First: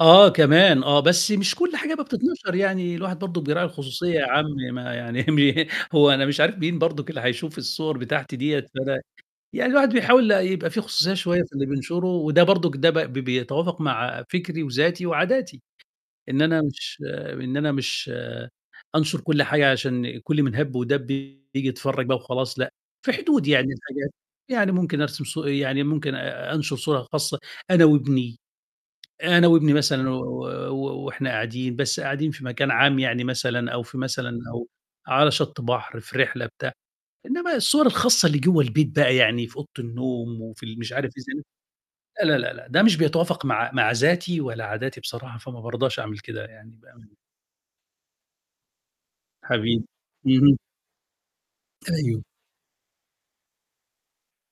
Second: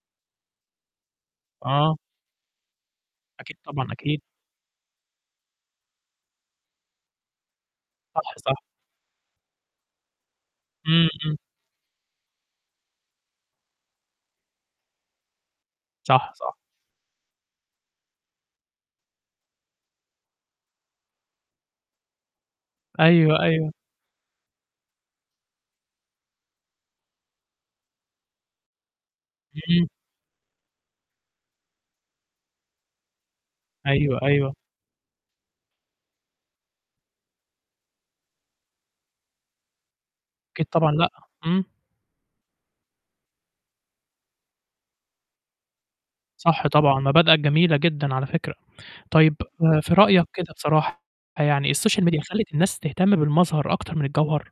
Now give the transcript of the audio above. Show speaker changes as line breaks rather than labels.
آه، كمان آه، بس مش كل حاجة
آه.
بقى بتتنشر، يعني الواحد برضه
أكيد
بيراعي
طبعًا،
الخصوصية
أكيد.
يا عَم ما يعني مه هو أنا مش عارف مين برضُك اللي هيشوف الصور
صح،
بتاعتي
صح.
دِيّة، فده يعني الواحد بيحاول يبقى في
إمم،
خصوصية
إمم.
شوية في اللي بينشره وده برضُك، ده ب ب بيتوافق مع فكري وذاتي وعاداتي،
صح،
إن
صح.
أنا مش إن أنا مش أنشُر كل حاجة عشان كل من هَب ودَب ييجي يتفرّج بقى وخلاص لأ، في
أيوه،
حدود يعني
أيوه.
لحاجات، يعني ممكن أرسم صو يعني ممكن أ أنشُر صورة خاصة أنا وابني، أنا وابني
اهم.
مثلًا و و و وإحنا قاعدين بس قاعدين في مكان عام يعني مثلًا أو في
أيوه،
مثلًا
أيوه.
أو على شَط بَحر، في رحلة بتاع، إنّما الصور الخاصة اللي جوّا البيت بقى يعني في أوضة النوم وفي
أكيد
ال
طبعًا
مش
لأ.
عارف إيه
إمم.
[unintelligible] لا، لا، لا، لأ، ده مش بيتوافق مع مع ذاتي ولا عاداتي بصراحة فما بارضاش أعمل كده
صح
يعني
طبعًا،
بأم
مبادئك جميلة جدًا على فكرة. طيب آآ
حبي
في رأيَك كده
اهم.
بصراحة يعني السوشيال ميديا
أيو
خلِّت الناس تهتم بالمظهر أكتر من الجوهر؟